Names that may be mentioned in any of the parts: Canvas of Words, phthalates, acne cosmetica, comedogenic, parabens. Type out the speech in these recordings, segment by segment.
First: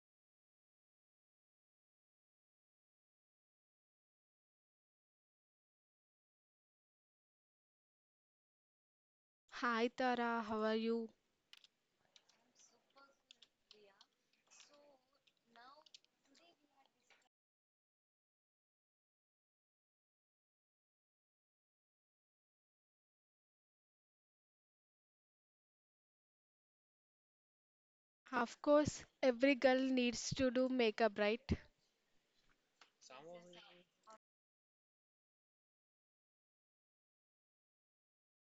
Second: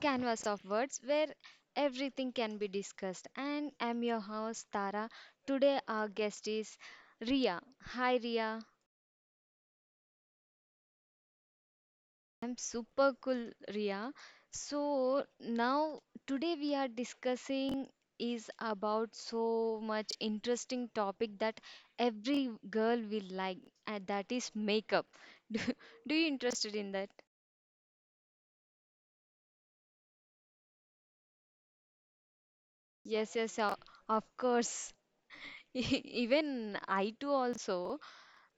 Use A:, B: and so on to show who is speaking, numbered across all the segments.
A: Canvas of Words, where everything can be discussed. And I'm your host, Tara. Today, our guest is Ria. Hi, Ria.
B: Hi Tara, how are you?
A: I'm super cool, Ria. Now today we are discussing is about so much interesting topic that every girl will like, and that is makeup. Do, do you interested in that?
B: Of course, every girl needs to do makeup, right?
A: Yes, of course. Even I too also.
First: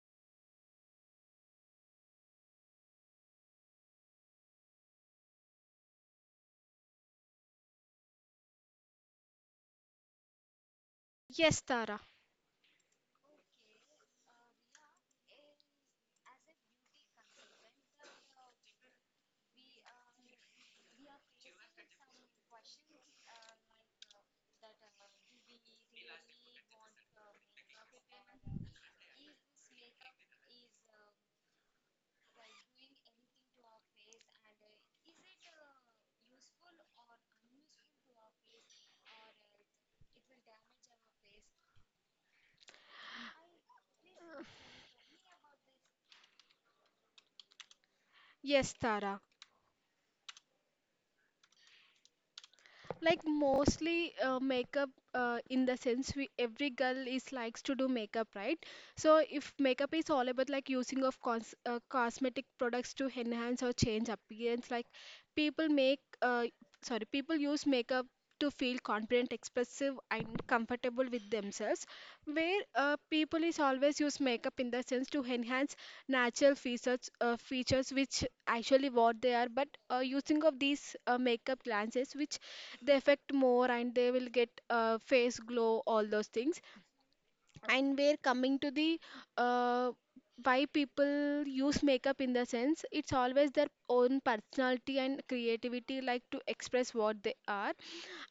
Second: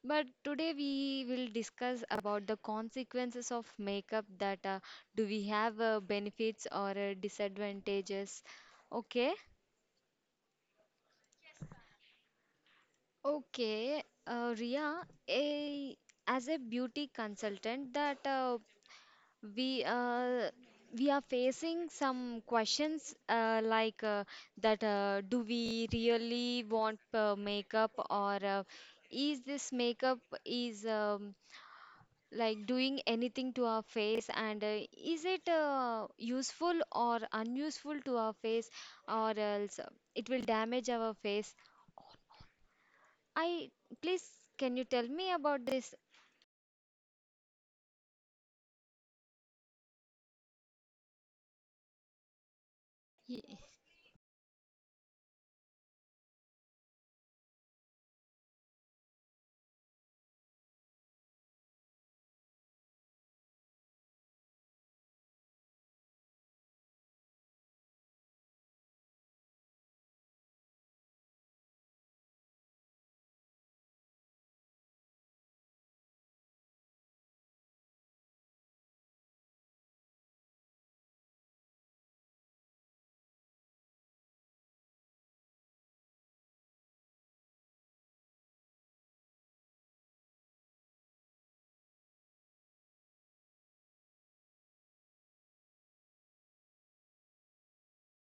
A: But today we will discuss about the consequences of makeup that do we have benefits or disadvantages. Okay.
B: Yes, Tara.
A: Okay, Ria, a, as a beauty consultant, that we uh, we are facing some questions like that: do we really want makeup, or is this makeup is like doing anything to our face, and is it useful or unuseful to our face, or else it will damage our face. I Please, can you tell me about this?
B: Yes, Tara. Like
A: Y-
B: mostly makeup in the sense we every girl is likes to do makeup, right? So if makeup is all about like using of cosmetic products to enhance or change appearance, like people make sorry people use makeup to feel confident, expressive and comfortable with themselves, where people is always use makeup in the sense to enhance natural features, which actually what they are, but using of these makeup lenses which they affect more, and they will get face glow, all those things. And we're coming to the uh, why people use makeup, in the sense it's always their own personality and creativity, like to express what they are.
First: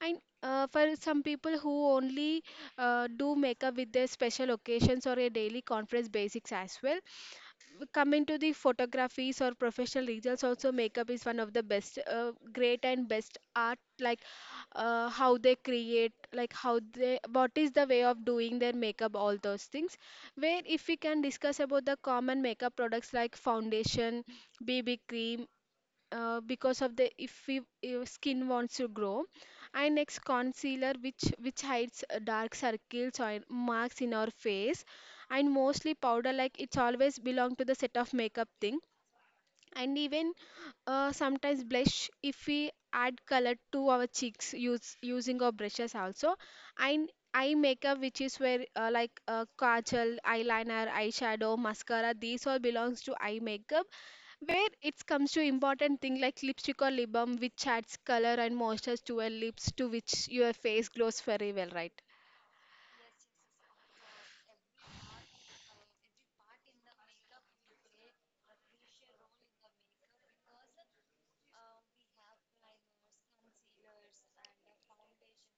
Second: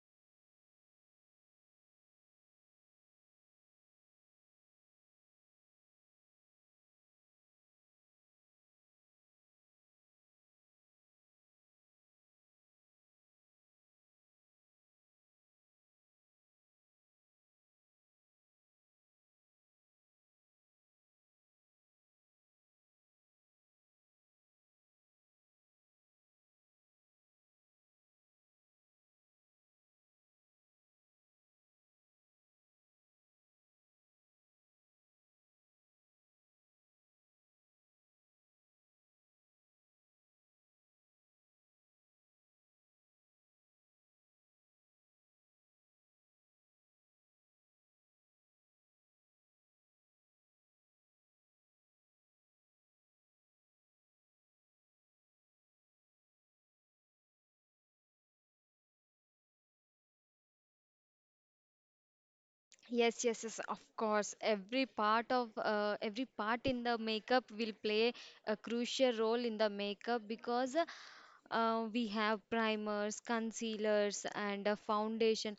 B: And for some people who only do makeup with their special occasions or a daily conference basics as well. Coming to the photographies or professional results, also makeup is one of the best, great and best art, like how they create, like how they, what is the way of doing their makeup, all those things, where if we can discuss about the common makeup products like foundation, BB cream, because of the iffy skin wants to grow. And next concealer, which hides dark circles or marks in our face. And mostly powder, like it's always belong to the set of makeup thing. And even sometimes blush, if we add color to our cheeks, use using our brushes also. And eye makeup, which is where kajal, eyeliner, eyeshadow, mascara, these all belongs to eye makeup, where it comes to important thing like lipstick or lip balm, which adds color and moisture to your lips, to which your face glows very well, right?
A: yes, yes, of course. Every part of every part in the makeup will play a crucial role in the makeup because we have primers, concealers, and a foundation.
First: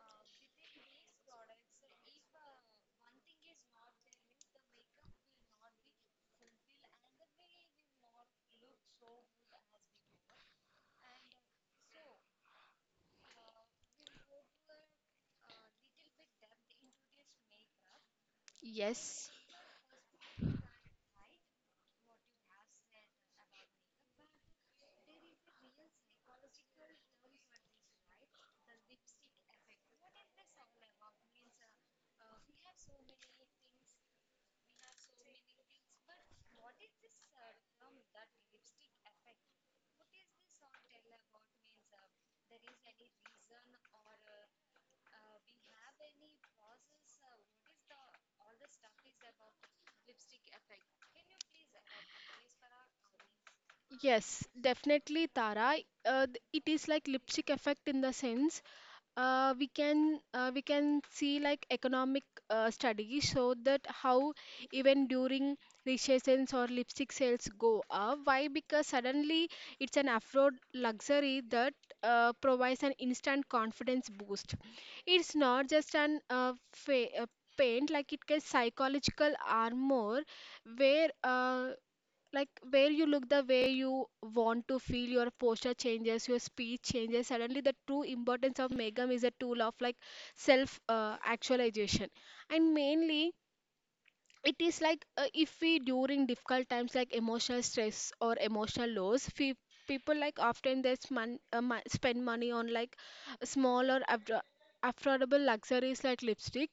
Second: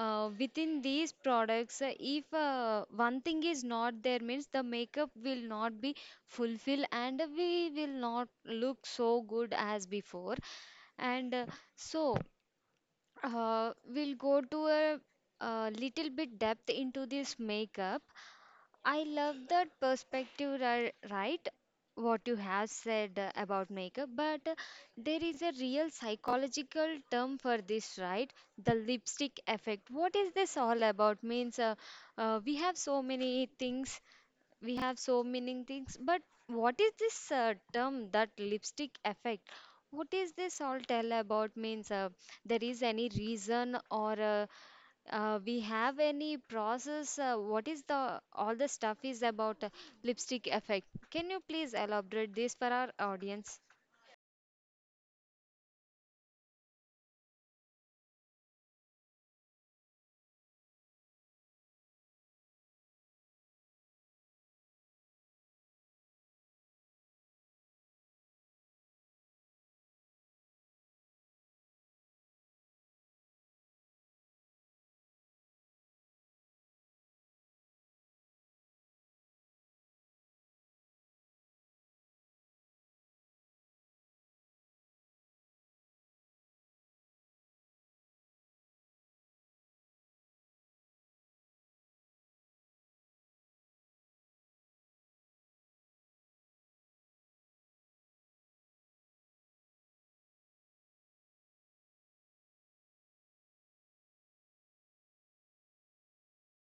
A: Within these products, if one thing is not there, means the makeup will not be fulfilled and we will not look so good as before. And so, we'll go to a little bit depth into this makeup. I
B: Yes.
A: love that perspective, right? What you have said about makeup, but there is a real psychological term for this, right? The lipstick effect. What is this all about? Means we have so many things, but what is this term that lipstick effect, what is this all tell about? Means there is any reason or we have any process? What is the all the stuff is about lipstick effect? Can you please elaborate this for our audience?
B: Yes, definitely, Tara. It is like lipstick effect in the sense we can see like economic studies show that how even during recessions or lipstick sales go up, why? Because suddenly it's an afford luxury that provides an instant confidence boost. It's not just an paint, like it can psychological armor, where like where you look the way you want to feel, your posture changes, your speech changes, suddenly the true importance of megam is a tool of like self actualization. And mainly it is like, if we during difficult times like emotional stress or emotional loss, people like often they spend money on like small or abdo- affordable luxuries like lipstick.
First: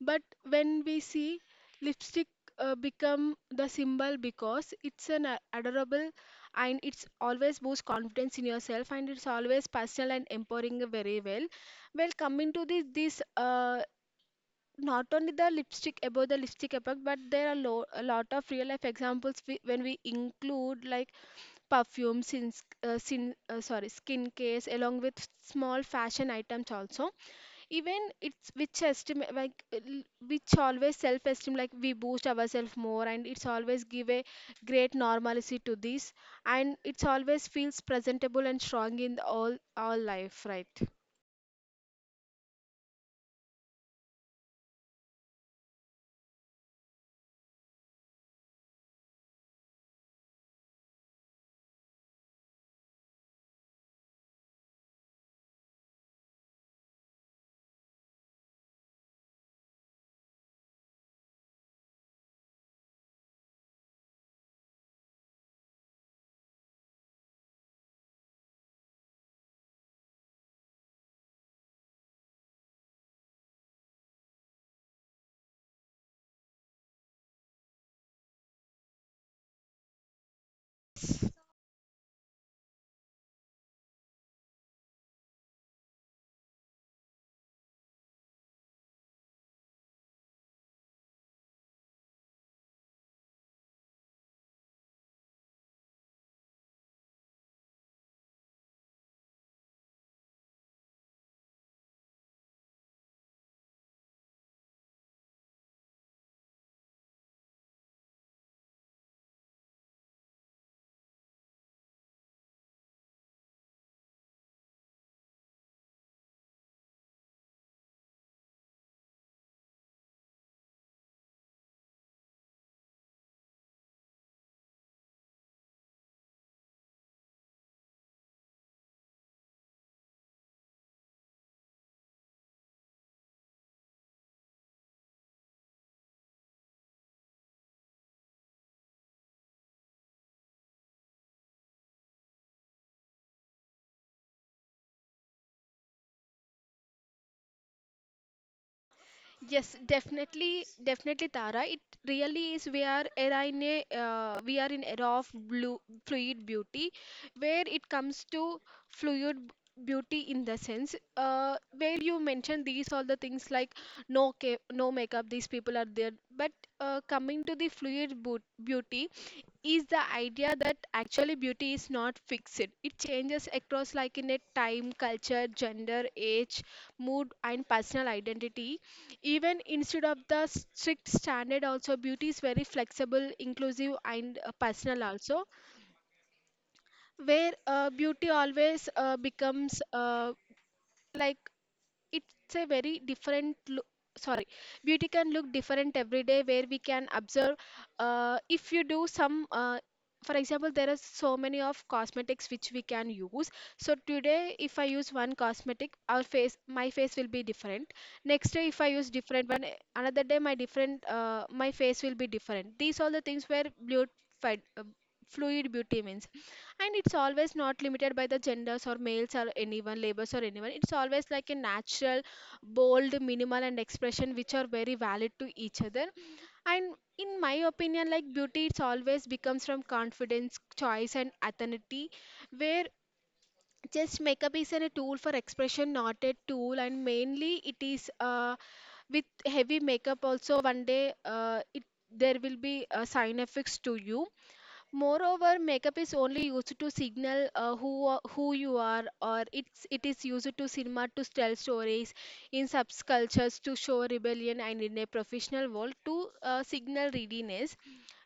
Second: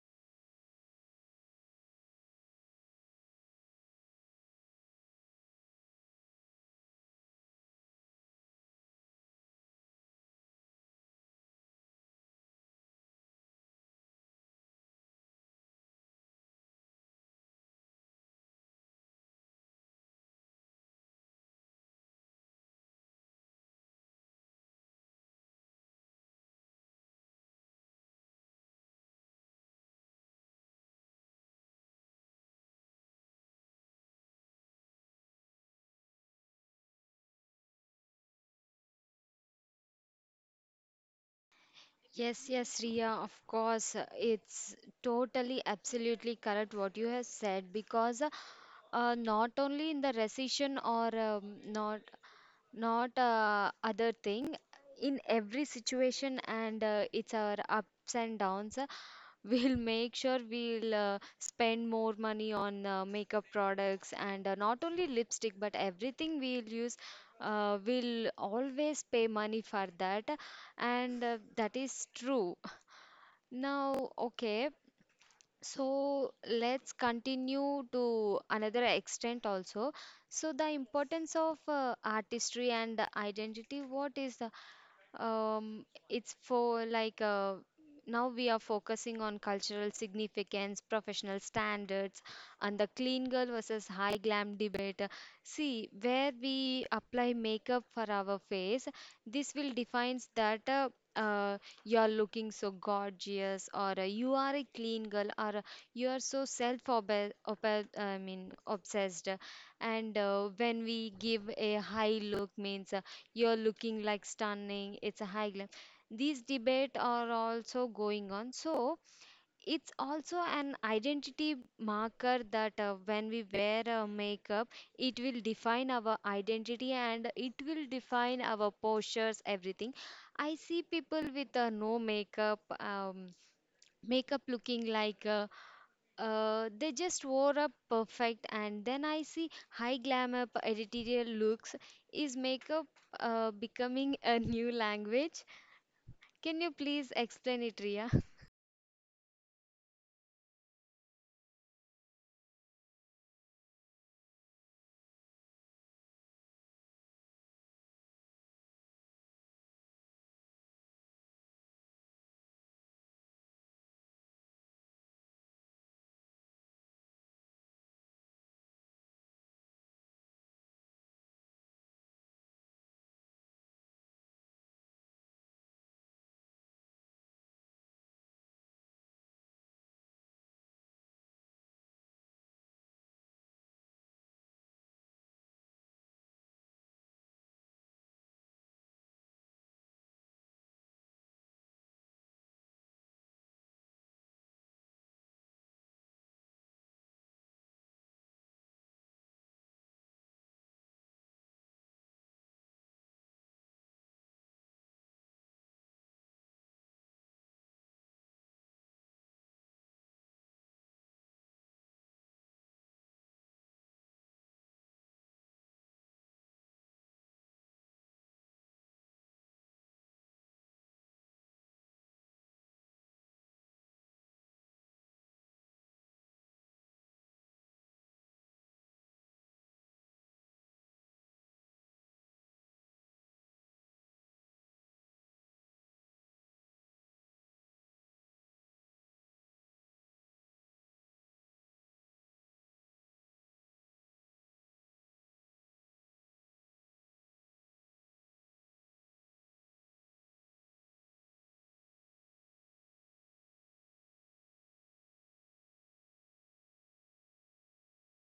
B: But when we see lipstick become the symbol, because it's an adorable, and it's always boost confidence in yourself, and it's always personal and empowering very well. Well, coming to this, not only the lipstick, about the lipstick effect, but there are a lot of real life examples, when we include like perfume sins, sin, sorry skin case along with small fashion items also. Even it's which esteem like which always self esteem, like we boost ourselves more, and it's always give a great normalcy to this, and it's always feels presentable and strong in the all life, right?
A: Yes, yes, Riya, of course. It's totally, absolutely correct what you have said because not only in the recession or not other thing, in every situation and it's our ups and downs. We'll make sure we'll spend more money on makeup products and not only lipstick but everything we'll use. We'll always pay money for that, and that is true. Now, okay, so let's continue to another extent also. So the importance of artistry and identity, what is the it's for like now we are focusing on cultural significance, professional standards, and the clean girl versus high glam debate. See, where we apply makeup for our face, this will defines that uh, you're looking so gorgeous, or you are a clean girl, or you are so self-obsessed. I mean, obsessed. And when we give a high look means, you're looking like stunning. It's a high glam. These debate are also going on. So it's also an identity marker that when we wear a makeup, it will define our identity and it will define our postures, everything. I see people with no makeup, makeup looking like they just wore up perfect, and then I see high glamour editorial looks. Is makeup becoming a new language? Can you please explain it, Ria?
B: Yes, definitely, definitely, Tara. It really is. We are era in a we are in era of blue fluid beauty, where it comes to fluid b- beauty in the sense where you mentioned these all the things like no makeup. These people are there, but coming to the beauty is the idea that actually beauty is not fixed. It changes across like in a time, culture, gender, age, mood, and personal identity. Even instead of the strict standard, also beauty is very flexible, inclusive, and personal also, where beauty always becomes like it's a very different look. Sorry, beauty can look different every day, where we can observe if you do some for example, there are so many of cosmetics which we can use. So today if I use one cosmetic, our face, my face will be different. Next day if I use different one, another day my different my face will be different, these all the things, where blue fluid beauty means. And it's always not limited by the genders or males or anyone, labels or anyone, it's always like a natural, bold, minimal and expression which are very valid to each other. And in my opinion, like beauty, it's always becomes from confidence, choice and authenticity, where just makeup is a tool for expression, not a tool. And mainly it is with heavy makeup also, one day it there will be sign effects to you. Moreover, makeup is only used to signal who you are, or it is used to cinema to tell stories, in subcultures to show rebellion, and in a professional world to signal readiness.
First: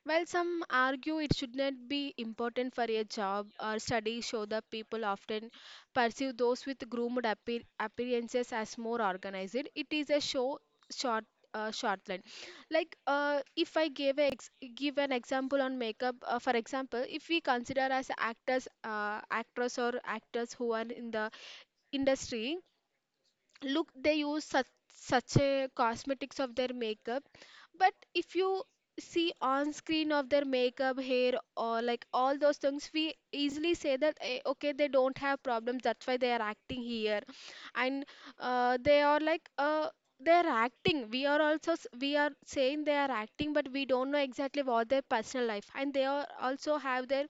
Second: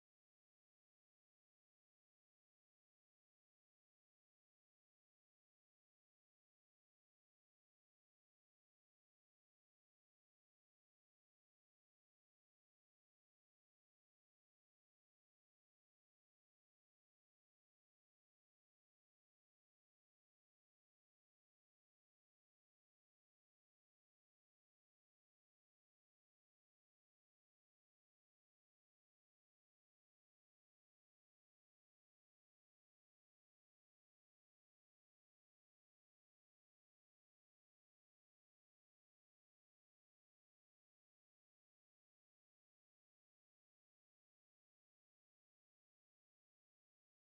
B: While some argue it should not be important for a job, or studies show that people often perceive those with appearances as more organized. It is a show short shortland. Like if I give an example on makeup, for example, if we consider as actors, actress or actors who are in the industry, look they use such a cosmetics of their makeup. But if you see on screen of their makeup, hair or like all those things, we easily say that, okay, they don't have problems, that's why they are acting here. And uh, they are like uh, they are acting, we are also we are saying they are acting, but we don't know exactly what their personal life, and they are also have their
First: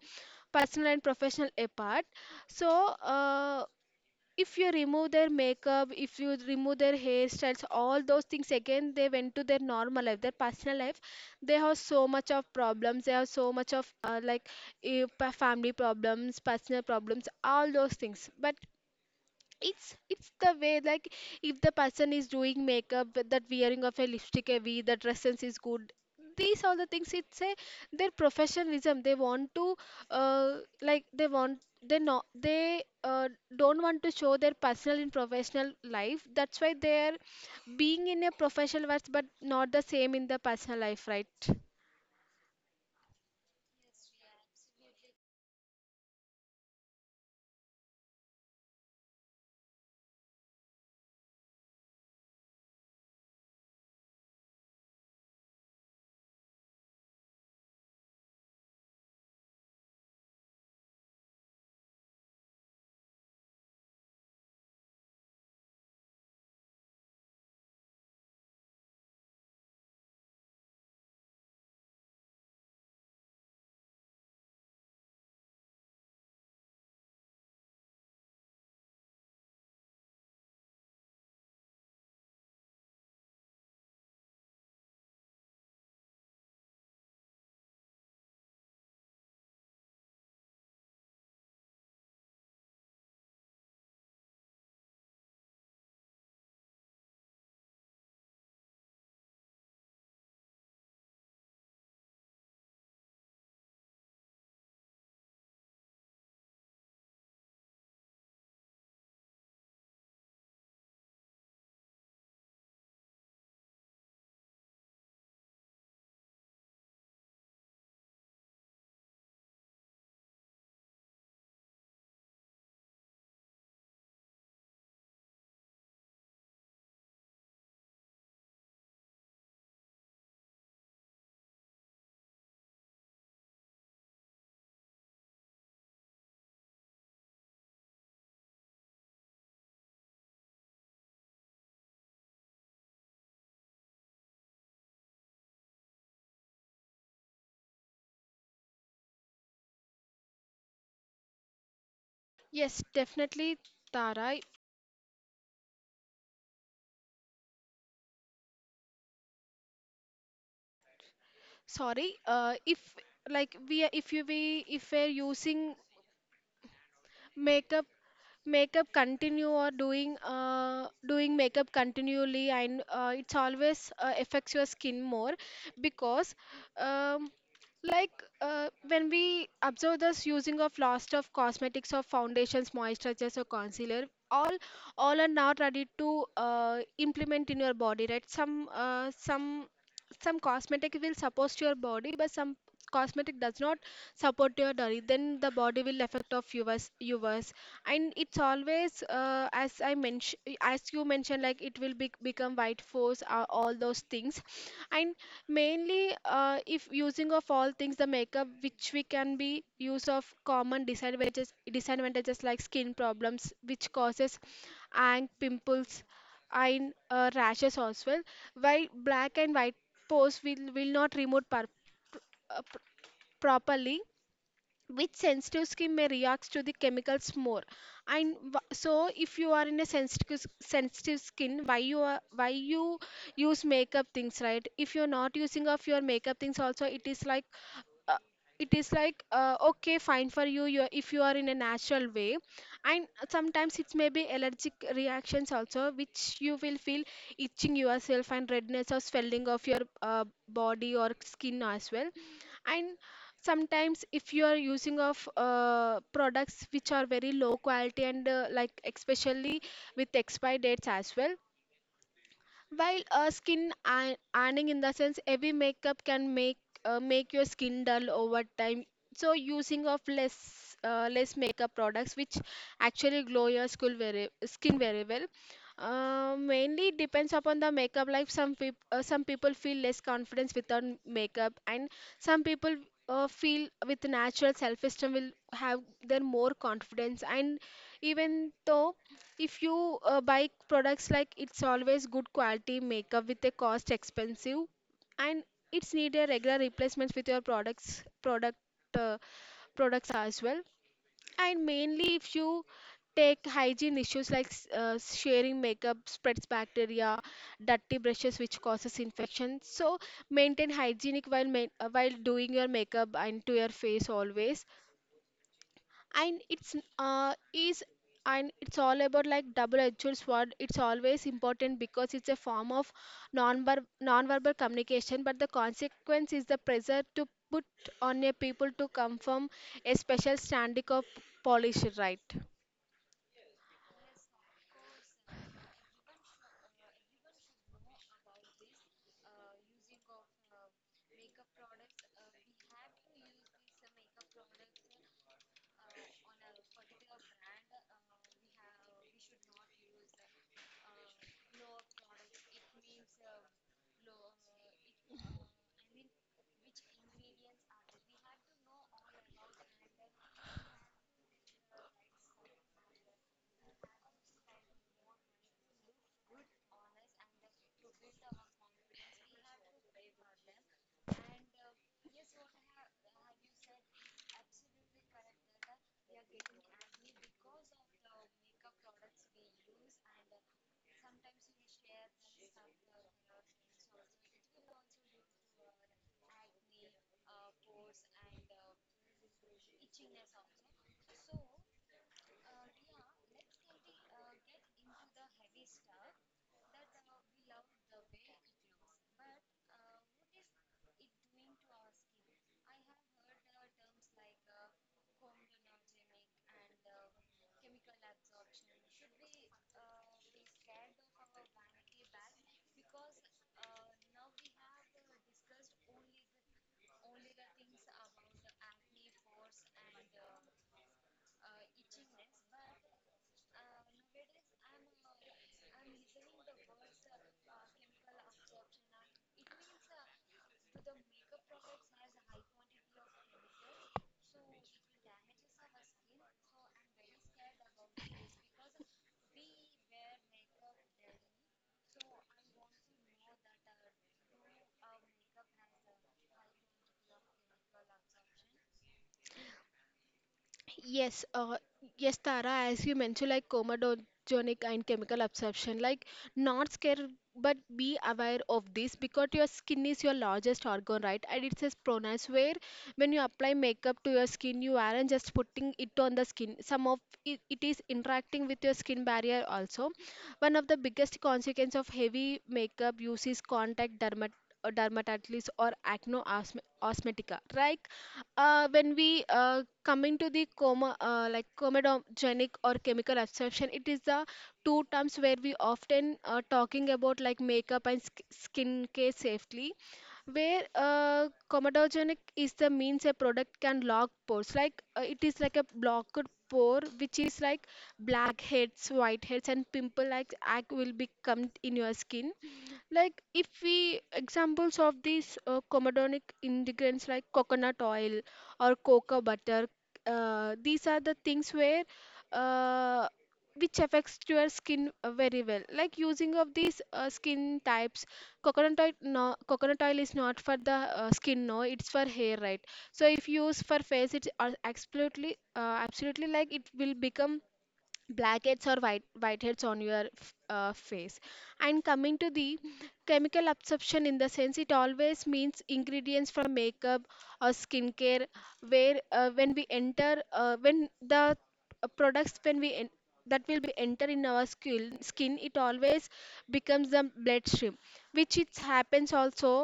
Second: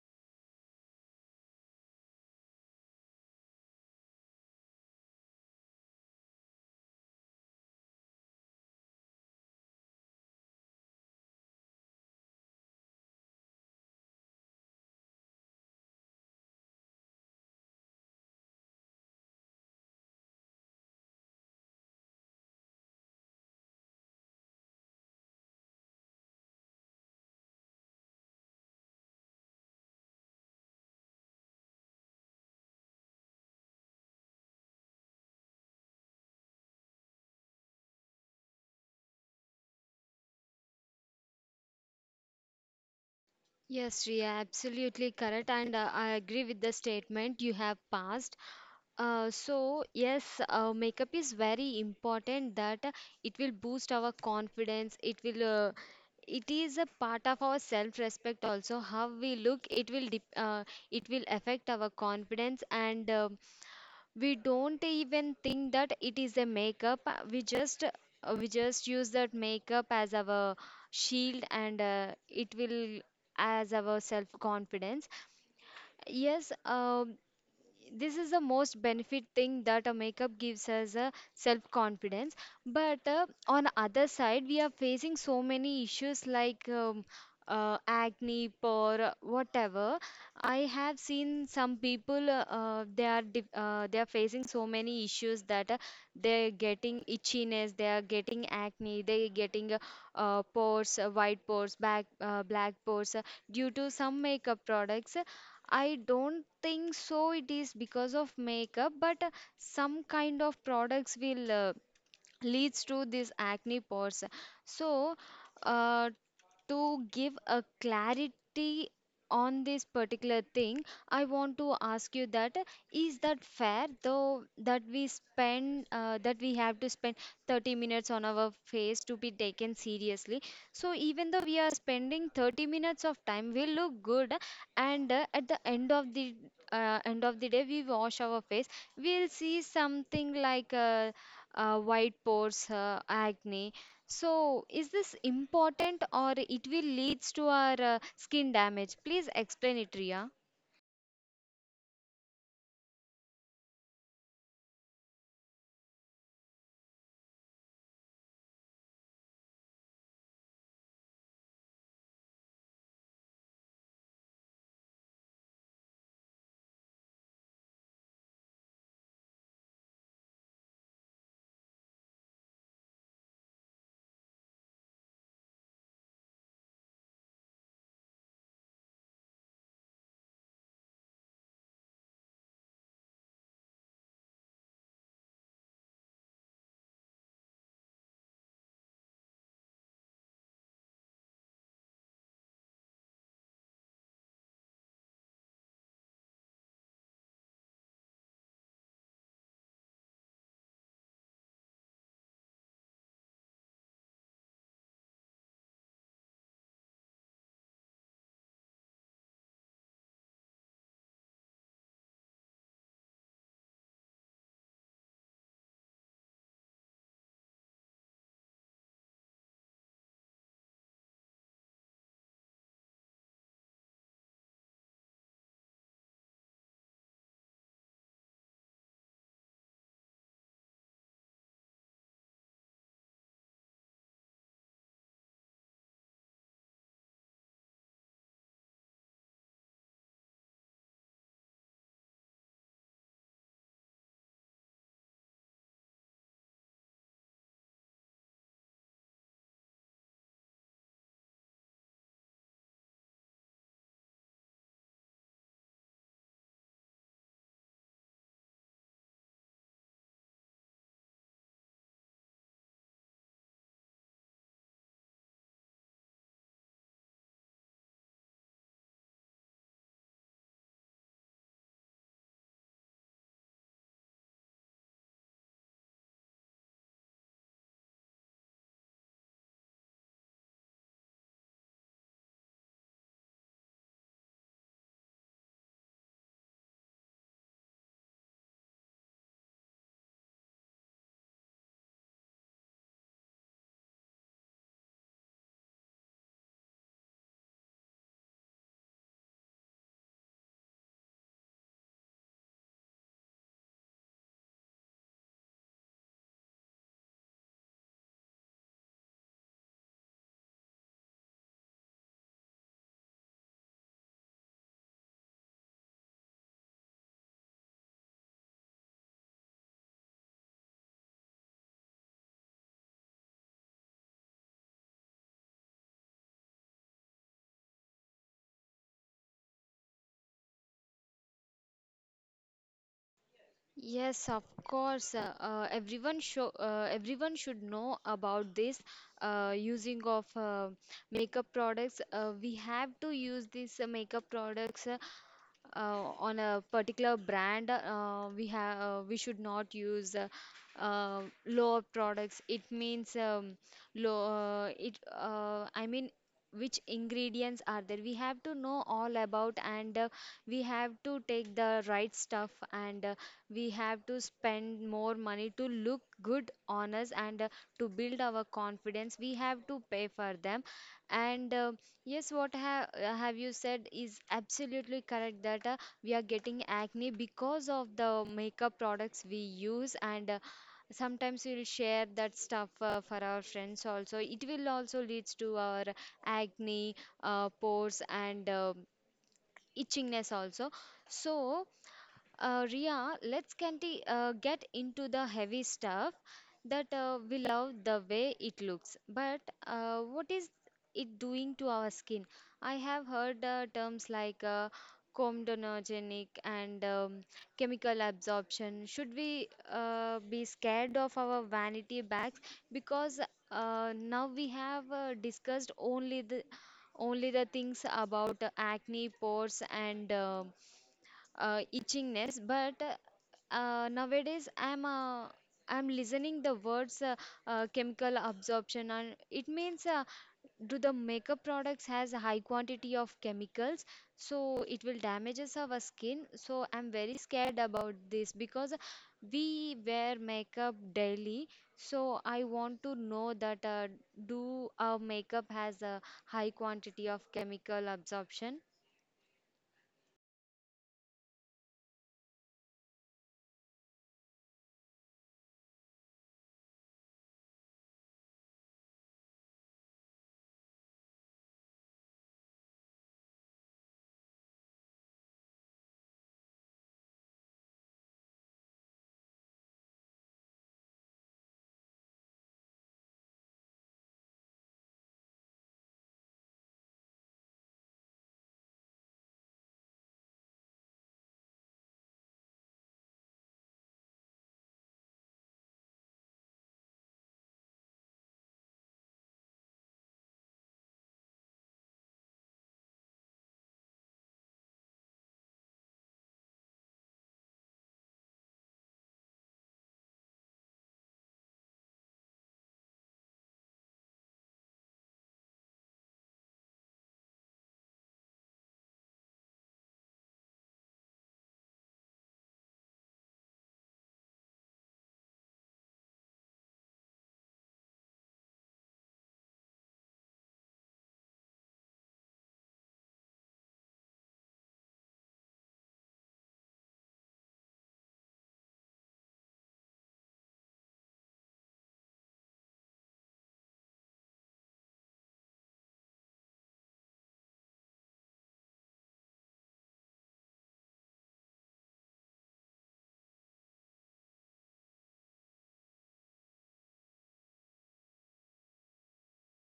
B: personal and professional apart. So if you remove their makeup, if you remove their hairstyles, all those things, again they went to their normal life, their personal life, they have so much of problems, they have so much of family problems, personal problems, all those things. But it's the way like, if the person is doing makeup but that wearing of a lipstick heavy, that dresses is good, these all the things, it's a their professionalism, they want to uh, they want, they not they don't want to show their personal and professional life, that's why they are being in a professional work, but not the same in the personal life, right?
A: Yes, Ria, absolutely correct, and I agree with the statement you have passed. So yes, makeup is very important that it will boost our confidence. It will, it is a part of our self-respect also. How we look, it will, dep it will affect our confidence, and we don't even think that it is a makeup. We just use that makeup as our shield, and it will as our self-confidence. Yes, this is the most benefit thing that a makeup gives us a self confidence, but on other side we are facing so many issues like acne or whatever. I have seen some people, they are facing so many issues that they're getting itchiness, they are getting acne, they're getting pores, white pores, back black pores, due to some makeup products. I don't think so. It is because of makeup, but some kind of products will leads to this acne pores. So, uh, to give a clarity on this particular thing, I want to ask you that is that fair though that we spend that we have to spend 30 minutes on our face to be taken seriously, so even though we are spending 30 minutes of time we look good, and at the end of the end of the day we wash our face, we'll see something like white pores, acne. So, is this important or it will leads to our skin damage? Please explain it, Ria.
B: Yes, definitely, Tara. Sorry, if like we are if you we if we're using makeup makeup continue, or doing makeup continually, and it's always affects your skin more, because um, like when we observe this using of lots of cosmetics or foundations, moisturizers or concealer, all all are not ready to implement in your body, right? Some cosmetic will support your body, but some cosmetic does not support your body, then the body will affect of yours. And it's always as I mentioned, as you mentioned, like it will be, become white force all those things. And mainly if using of all things, the makeup which we can be use of common disadvantages like skin problems which causes, and pimples, and rashes as well. While black and white pores will not remove uh, pr- properly, which sensitive skin may react to the chemicals more. And so if you are in a sensitive skin, why you are, why you use makeup things, right? If you're not using of your makeup things also, it is like uh, okay, fine for you, you if you are in a natural way. And sometimes it may be allergic reactions also, which you will feel itching yourself and redness or swelling of your body or skin as well. And sometimes if you are using of products which are very low quality, and like especially with expiry dates as well. While ironing, in the sense, heavy makeup can make make your skin dull over time. So using of less, less makeup products, which actually glow your skin very well. Mainly it depends upon the makeup. Like some people feel less confidence without makeup, and some people feel with natural self-esteem will have their more confidence. And even though if you buy products, like it's always good quality makeup with a cost expensive, and it's need a regular replacements with your products product uh, products as well. And mainly if you take hygiene issues like sharing makeup spreads bacteria, dirty brushes which causes infection. So maintain hygienic while while doing your makeup and to your face always. And it's is and it's all about like double-edged sword. It's always important because it's a form of non-verbal communication, but the consequence is the pressure to put on a people to conform a special standard of polish, right?
A: Yes, of course. Everyone should know about this using of makeup products. We have to use these makeup products on a particular brand. We should not use uh, lower products. It means low. It I mean which ingredients are there, we have to know all about, and we have to take the right stuff, and we have to spend more money to look good on us, and to build our confidence we have to pay for them, and yes what have you said is absolutely correct that we are getting acne because of the makeup products we use, and sometimes we'll share that stuff for our friends also it will also leads to our acne, pores, and itchingness also. So Ria, let's get, the, get into the heavy stuff that we love the way it looks. But what is it doing to our skin? I have heard terms like comedogenic and chemical absorption. Should we be scared of our vanity bags? Because now we have discussed only the things about acne, pores, and itchingness, but nowadays I'm listening the words chemical absorption, and it means do the makeup products has a high quantity of chemicals, so it will damages our skin, so I'm very scared about this because we wear makeup daily. So I want to know that do our makeup has a high quantity of chemical absorption?
B: Yes, uh, yes, Tara, as you mentioned, like comedogenic and chemical absorption, like not scared, but be aware of this because your skin is your largest organ, right? And it says pronouns where when you apply makeup to your skin, you aren't just putting it on the skin. Some of it is interacting with your skin barrier also. One of the biggest consequence of heavy makeup use is contact dermatitis or acne osmetica, right? When we coming to the like comedogenic or chemical absorption, it is the two terms where we often talking about like makeup and sk skin care safely, where comedogenic is the means a product can lock pores, like it is like a blocked pore, which is like blackheads, whiteheads, and pimple like act will become in your skin. Like if we examples of these comedonic ingredients like coconut oil or cocoa butter. These are the things where uh, which affects to your skin very well, like using of these skin types. Coconut oil, no, coconut oil is not for the skin, no, it's for hair, right? So if you use for face it's absolutely like it will become blackheads or whiteheads on your face. And coming to the chemical absorption, in the sense it always means ingredients from makeup or skincare, where when we enter when the products when we en- that will be enter in our skin. It always becomes the bloodstream, which it happens also.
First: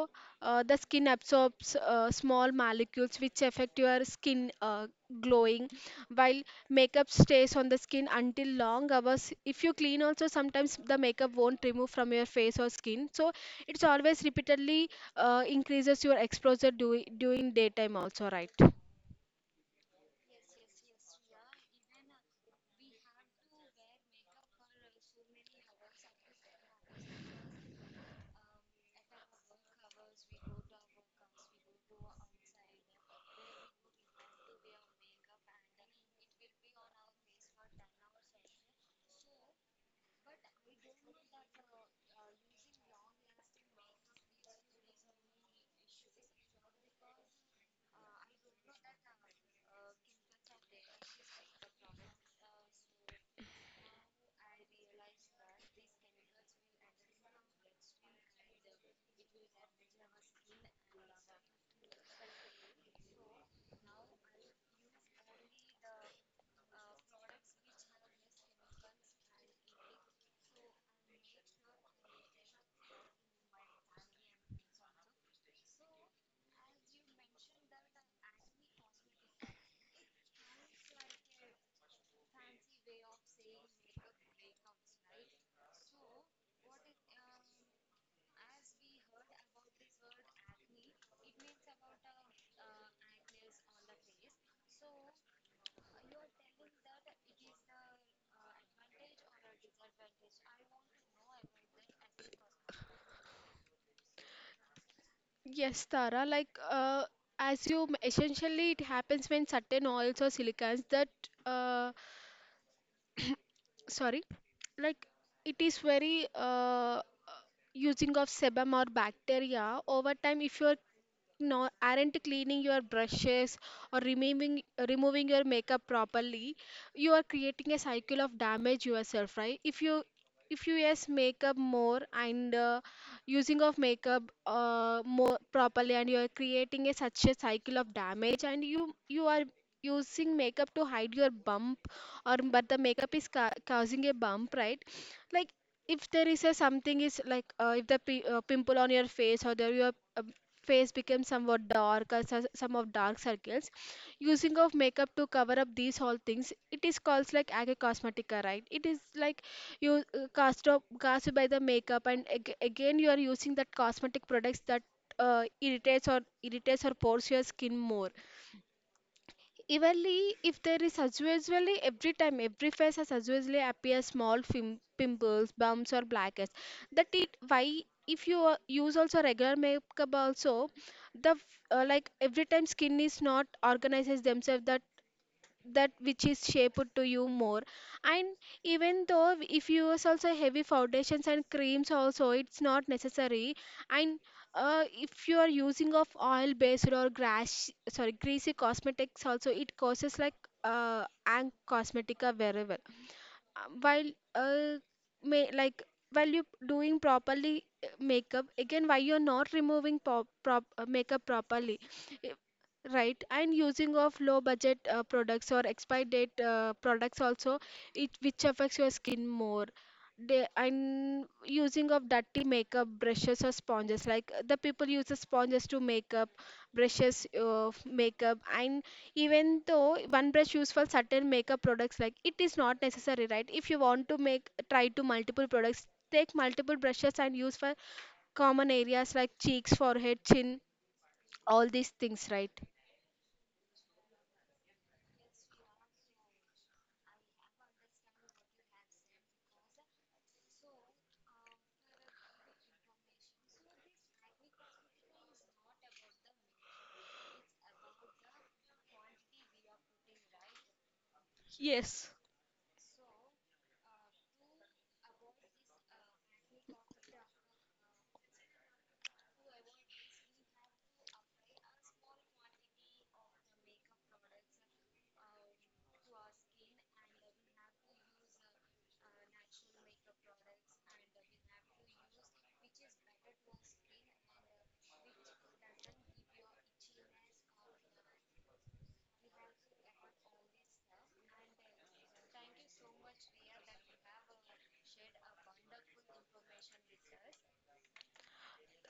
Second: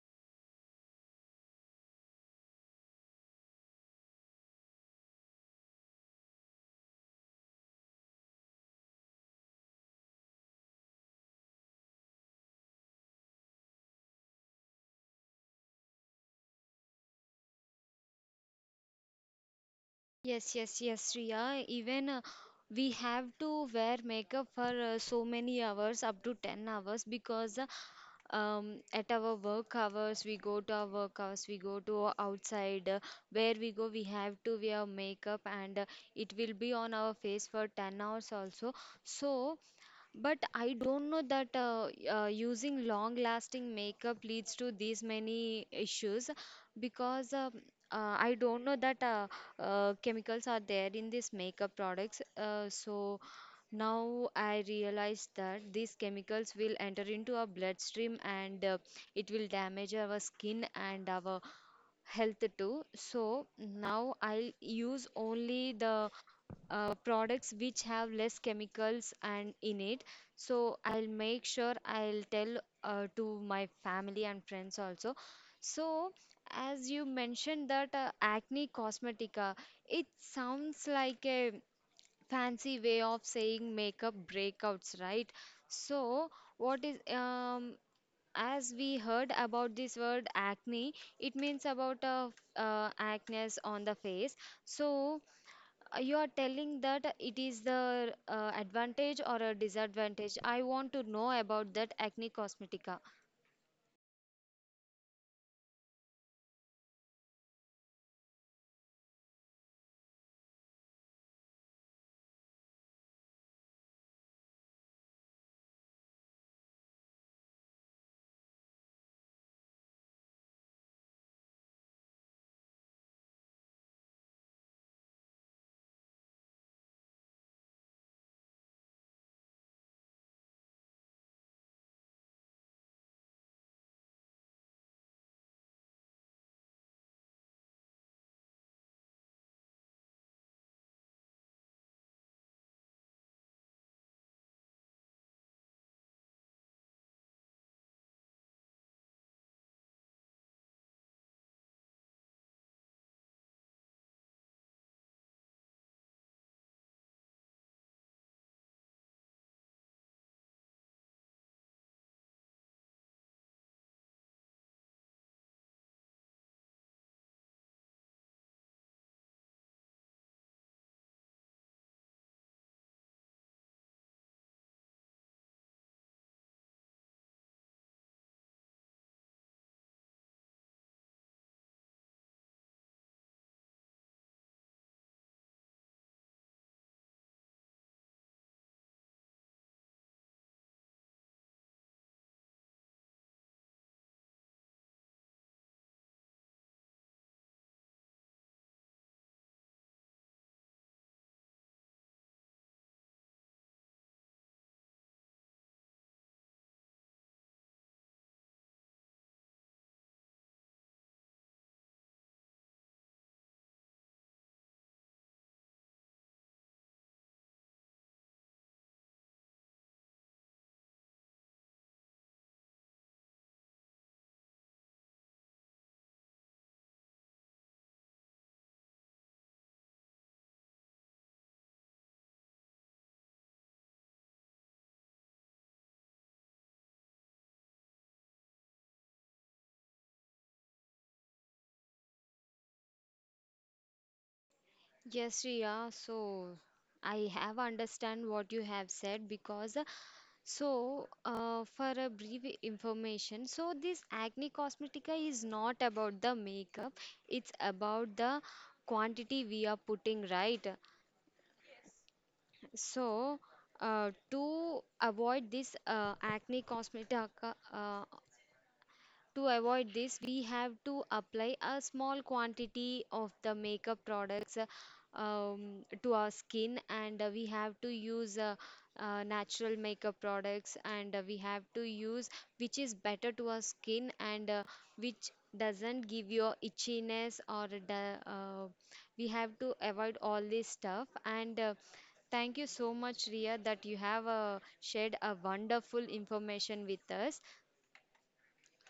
B: The skin absorbs small molecules which affect your skin glowing, while makeup stays on the skin until long hours. If you clean also, sometimes the makeup won't remove from your face or skin, so it's always repeatedly increases your exposure during daytime also, right?
A: Yes, yes, yes, Riya. Even we have to wear makeup for so many hours, up to 10 hours, because at our work hours, we go to our work hours, we go to outside. Where we go, we have to wear makeup, and it will be on our face for 10 hours also. So, but I don't know that using long lasting makeup leads to these many issues because I don't know that chemicals are there in these makeup products. So now I realize that these chemicals will enter into our bloodstream, and it will damage our skin and our health too. So now I'll use only the products which have less chemicals and in it, so I'll make sure I'll tell to my family and friends also. So as you mentioned that acne cosmetica, it sounds like a fancy way of saying makeup breakouts, right? So what is as we heard about this word acne, it means about acne on the face. So you are telling that it is the advantage or a disadvantage. I want to know about that acne cosmetica.
B: Yes, Tara, like essentially it happens when certain oils or silicons that uh, sorry, like it is very using of sebum or bacteria over time. If you're no, aren't cleaning your brushes or removing your makeup properly, you are creating a cycle of damage yourself, right? If you yes makeup more and using of makeup more properly, and you are creating a such a cycle of damage, and you are using makeup to hide your bump, or but the makeup is causing a bump, right? Like if there is a something is like if the pimple on your face, or there your face becomes somewhat dark or some of dark circles, using of makeup to cover up these all things, it is called like aga cosmetica, right? It is like you cast by the makeup, and again you are using that cosmetic products that irritates or pores your skin more. Evenly, if there is usually every time every face has usually appear small pimples, bumps or blackheads. That it why if you use also regular makeup also, the f- like every time skin is not organizes themselves, that that which is shaped to you more. And even though if you use also heavy foundations and creams also, it's not necessary. And if you are using of oil based or grass, sorry, greasy cosmetics also, it causes like and cosmetica wherever while uh, may, like while you doing properly makeup, again why you're not removing makeup properly. Eh, right. And using of low budget products or expired date products also, it which affects your skin more. They, and using of dirty makeup brushes or sponges, like the people use the sponges to makeup. And even though OnePlus used for certain makeup products, like it is not necessary, right? If you want to make try to multiple products, take multiple brushes and use for common areas like cheeks, forehead, chin, all these things, right?
A: Yes, Riya. So I have understand what you have said because so for a brief information. So this acne cosmetica is not about the makeup. It's about the quantity we are putting, right?
B: Yes.
A: So to avoid this acne cosmetica, uh, to avoid this, we have to apply a small quantity of the makeup products to our skin, and we have to use natural makeup products, and we have to use which is better to our skin, and which doesn't give your itchiness or the, we have to avoid all this stuff, and thank you so much, Ria, that you have shared a wonderful information with us.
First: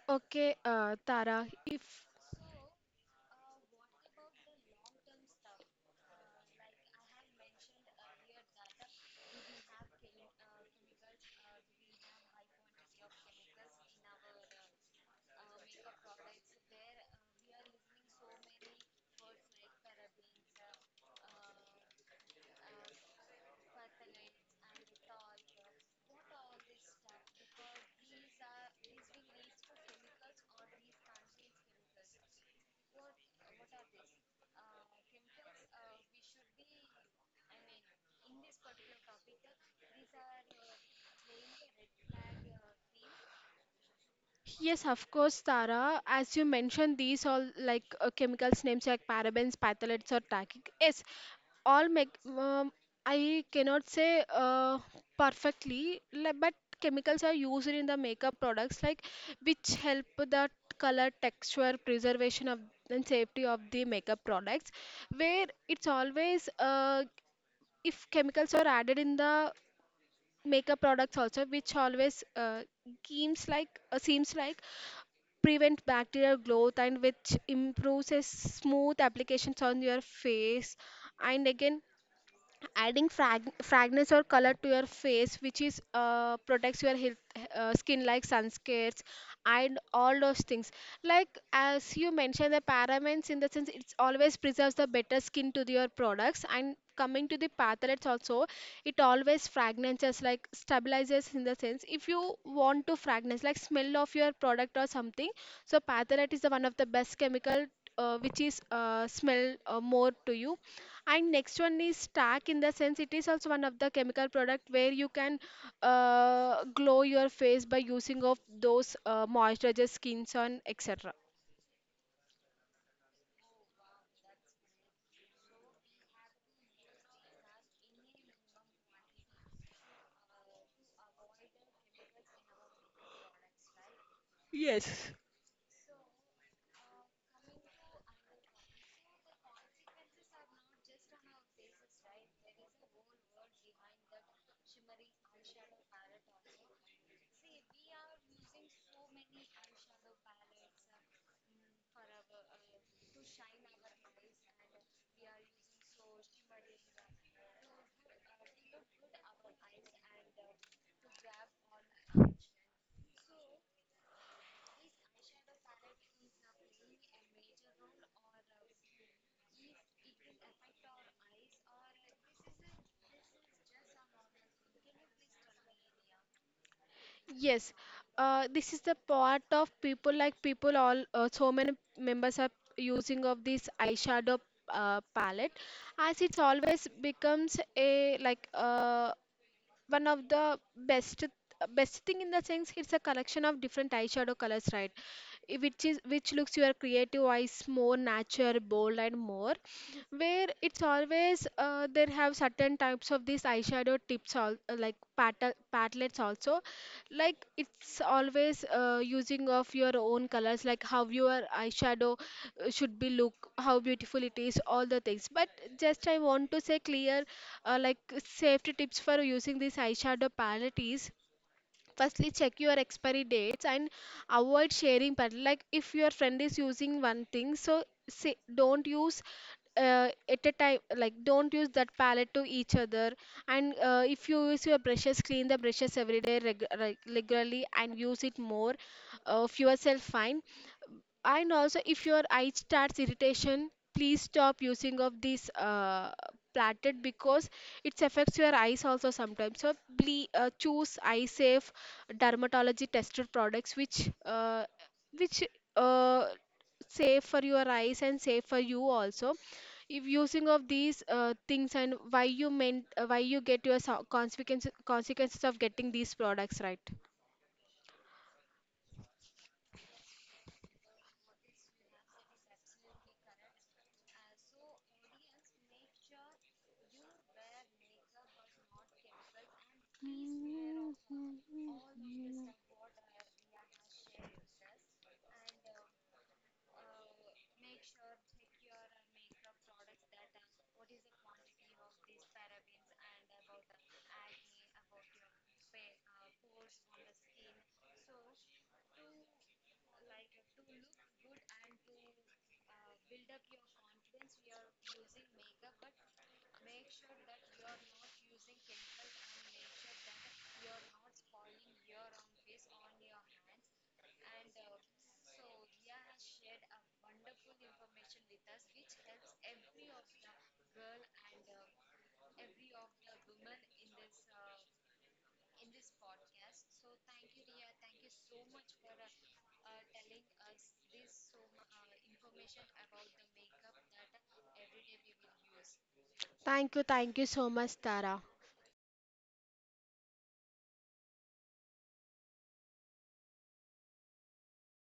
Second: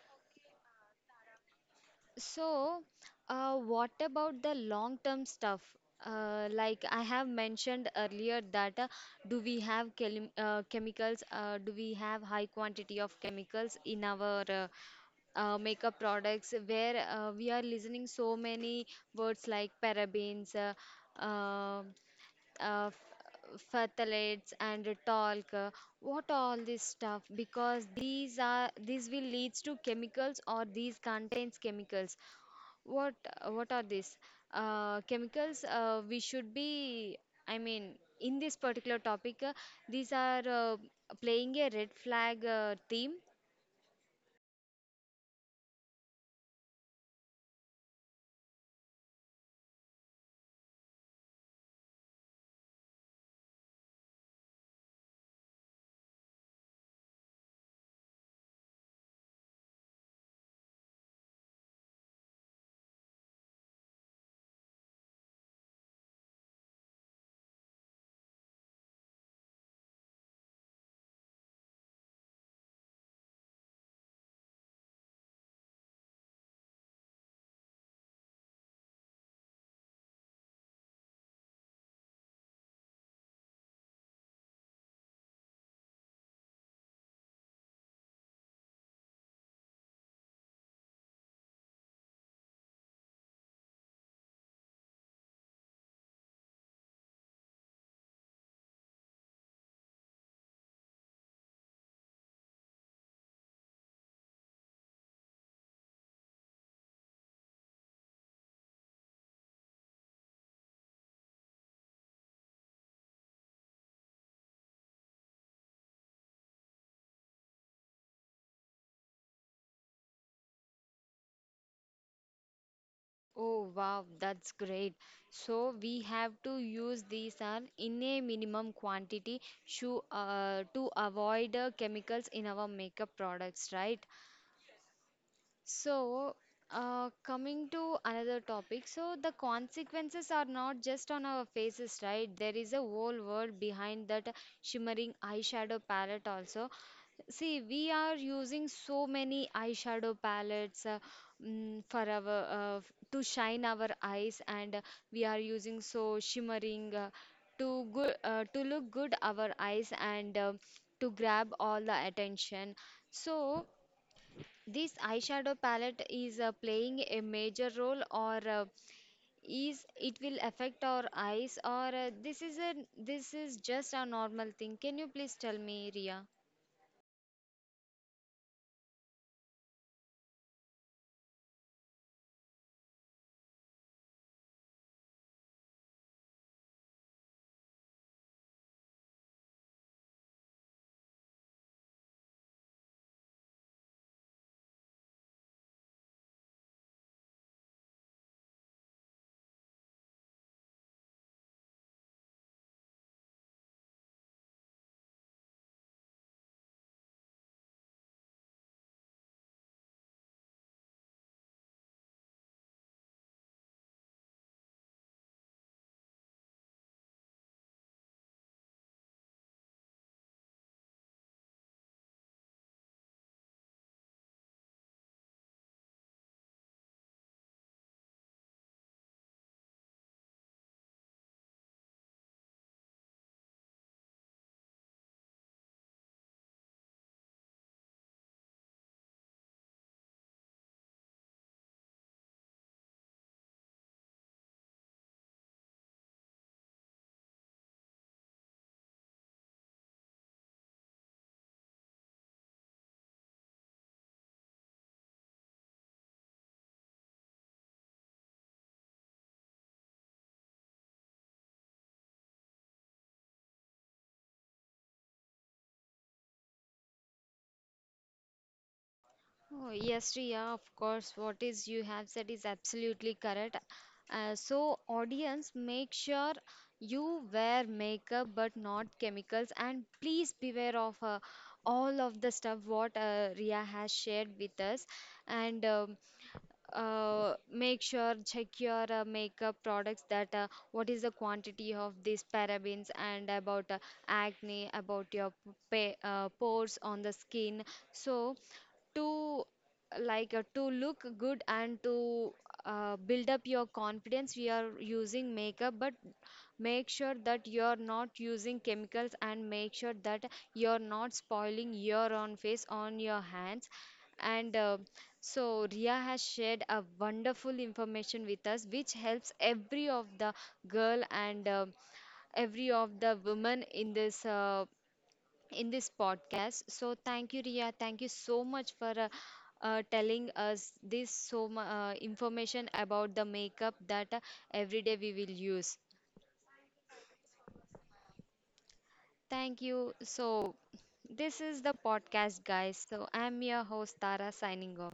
B: Okay, Tara, if
A: So, what about the long-term stuff? Like I have mentioned earlier that do we have chemicals? Do we have high quantity of chemicals in our makeup products? Where we are listening so many words like parabens, uh, uh, phthalates, and talc. What all this stuff? Because these are these will leads to chemicals or these contains chemicals. What what are these chemicals? We should be, I mean, in this particular topic, these are playing a red flag theme.
B: Yes, of course, Tara. As you mentioned, these all like chemicals names like parabens, phthalates, or tackic. Yes, all make. I cannot say perfectly, but chemicals are used in the makeup products like which help the color, texture, preservation of and safety of the makeup products. Where it's always if chemicals are added in the makeup products also, which always seems like prevent bacterial growth and which improves a smooth applications on your face. And again, adding fragrance or color to your face, which is protects your health, skin, like sunscreens and all those things. Like as you mentioned the parabens, in the sense it's always preserves the better skin to your products. And coming to the parthalates also, it always fragrances like stabilizes, in the sense if you want to fragrance like smell of your product or something. So pathalate is the one of the best chemical which is smell more to you. And next one is stack, in the sense it is also one of the chemical product where you can glow your face by using of those moisturizer skins on, etc.
A: Oh wow, that's great. So we have to use these are in a minimum quantity to avoid chemicals in our makeup products, right?
B: Yes.
A: So, coming to another topic, so the consequences are not just on our faces, right? There is a whole world behind that shimmering eyeshadow palette, also. See, we are using so many eyeshadow palettes for our to shine our eyes, and we are using so shimmering to good to look good our eyes, and to grab all the attention. So. This eyeshadow palette is playing a major role, or is it will affect our eyes, or this is a this is just a normal thing? Can you please tell me, Ria?
B: Yes, this is the part of people, like people all so many members are using of this eyeshadow palette. As it's always becomes a like one of the best best thing, in the sense it's a collection of different eyeshadow colors, right? Which is which looks your creative eyes more natural bold and more, where it's always there have certain types of these eyeshadow tips all palettes also, like it's always using of your own colors, like how your eyeshadow should be look, how beautiful it is, all the things. But just I want to say clear, like safety tips for using this eyeshadow palette is firstly check your expiry dates and avoid sharing palette. Like if your friend is using one thing, so say don't use at a time, like don't use that palette to each other. And if you use your brushes, clean the brushes every day regularly and use it more if yourself fine. And also if your eye starts irritation, please stop using of this platted, because it affects your eyes also sometimes. So please choose eye safe dermatology tested products which which uh, safe for your eyes and safe for you also. If using of these things, and why you meant why you get your consequences of getting these products, right?
A: Oh, yes, Riya, of course. What is you have said is absolutely correct. So, audience, make sure you wear makeup but not chemicals, and please beware of all of the stuff what Riya has shared with us. And make sure check your makeup products that what is the quantity of these parabens and about acne, about your pores on the skin. So to like to look good and to build up your confidence we are using makeup, but make sure that you're not using chemicals, and make sure that you're not spoiling your own face on your hands. And so Ria has shared a wonderful information with us, which helps every of the girl and every of the women in this podcast. So thank you, Ria. Thank you so much for telling us this so information about the makeup that every day we will use.
B: Thank you so much, Tara.
A: Thank you. So, this is the podcast, guys. So, I'm your host, Tara, signing off.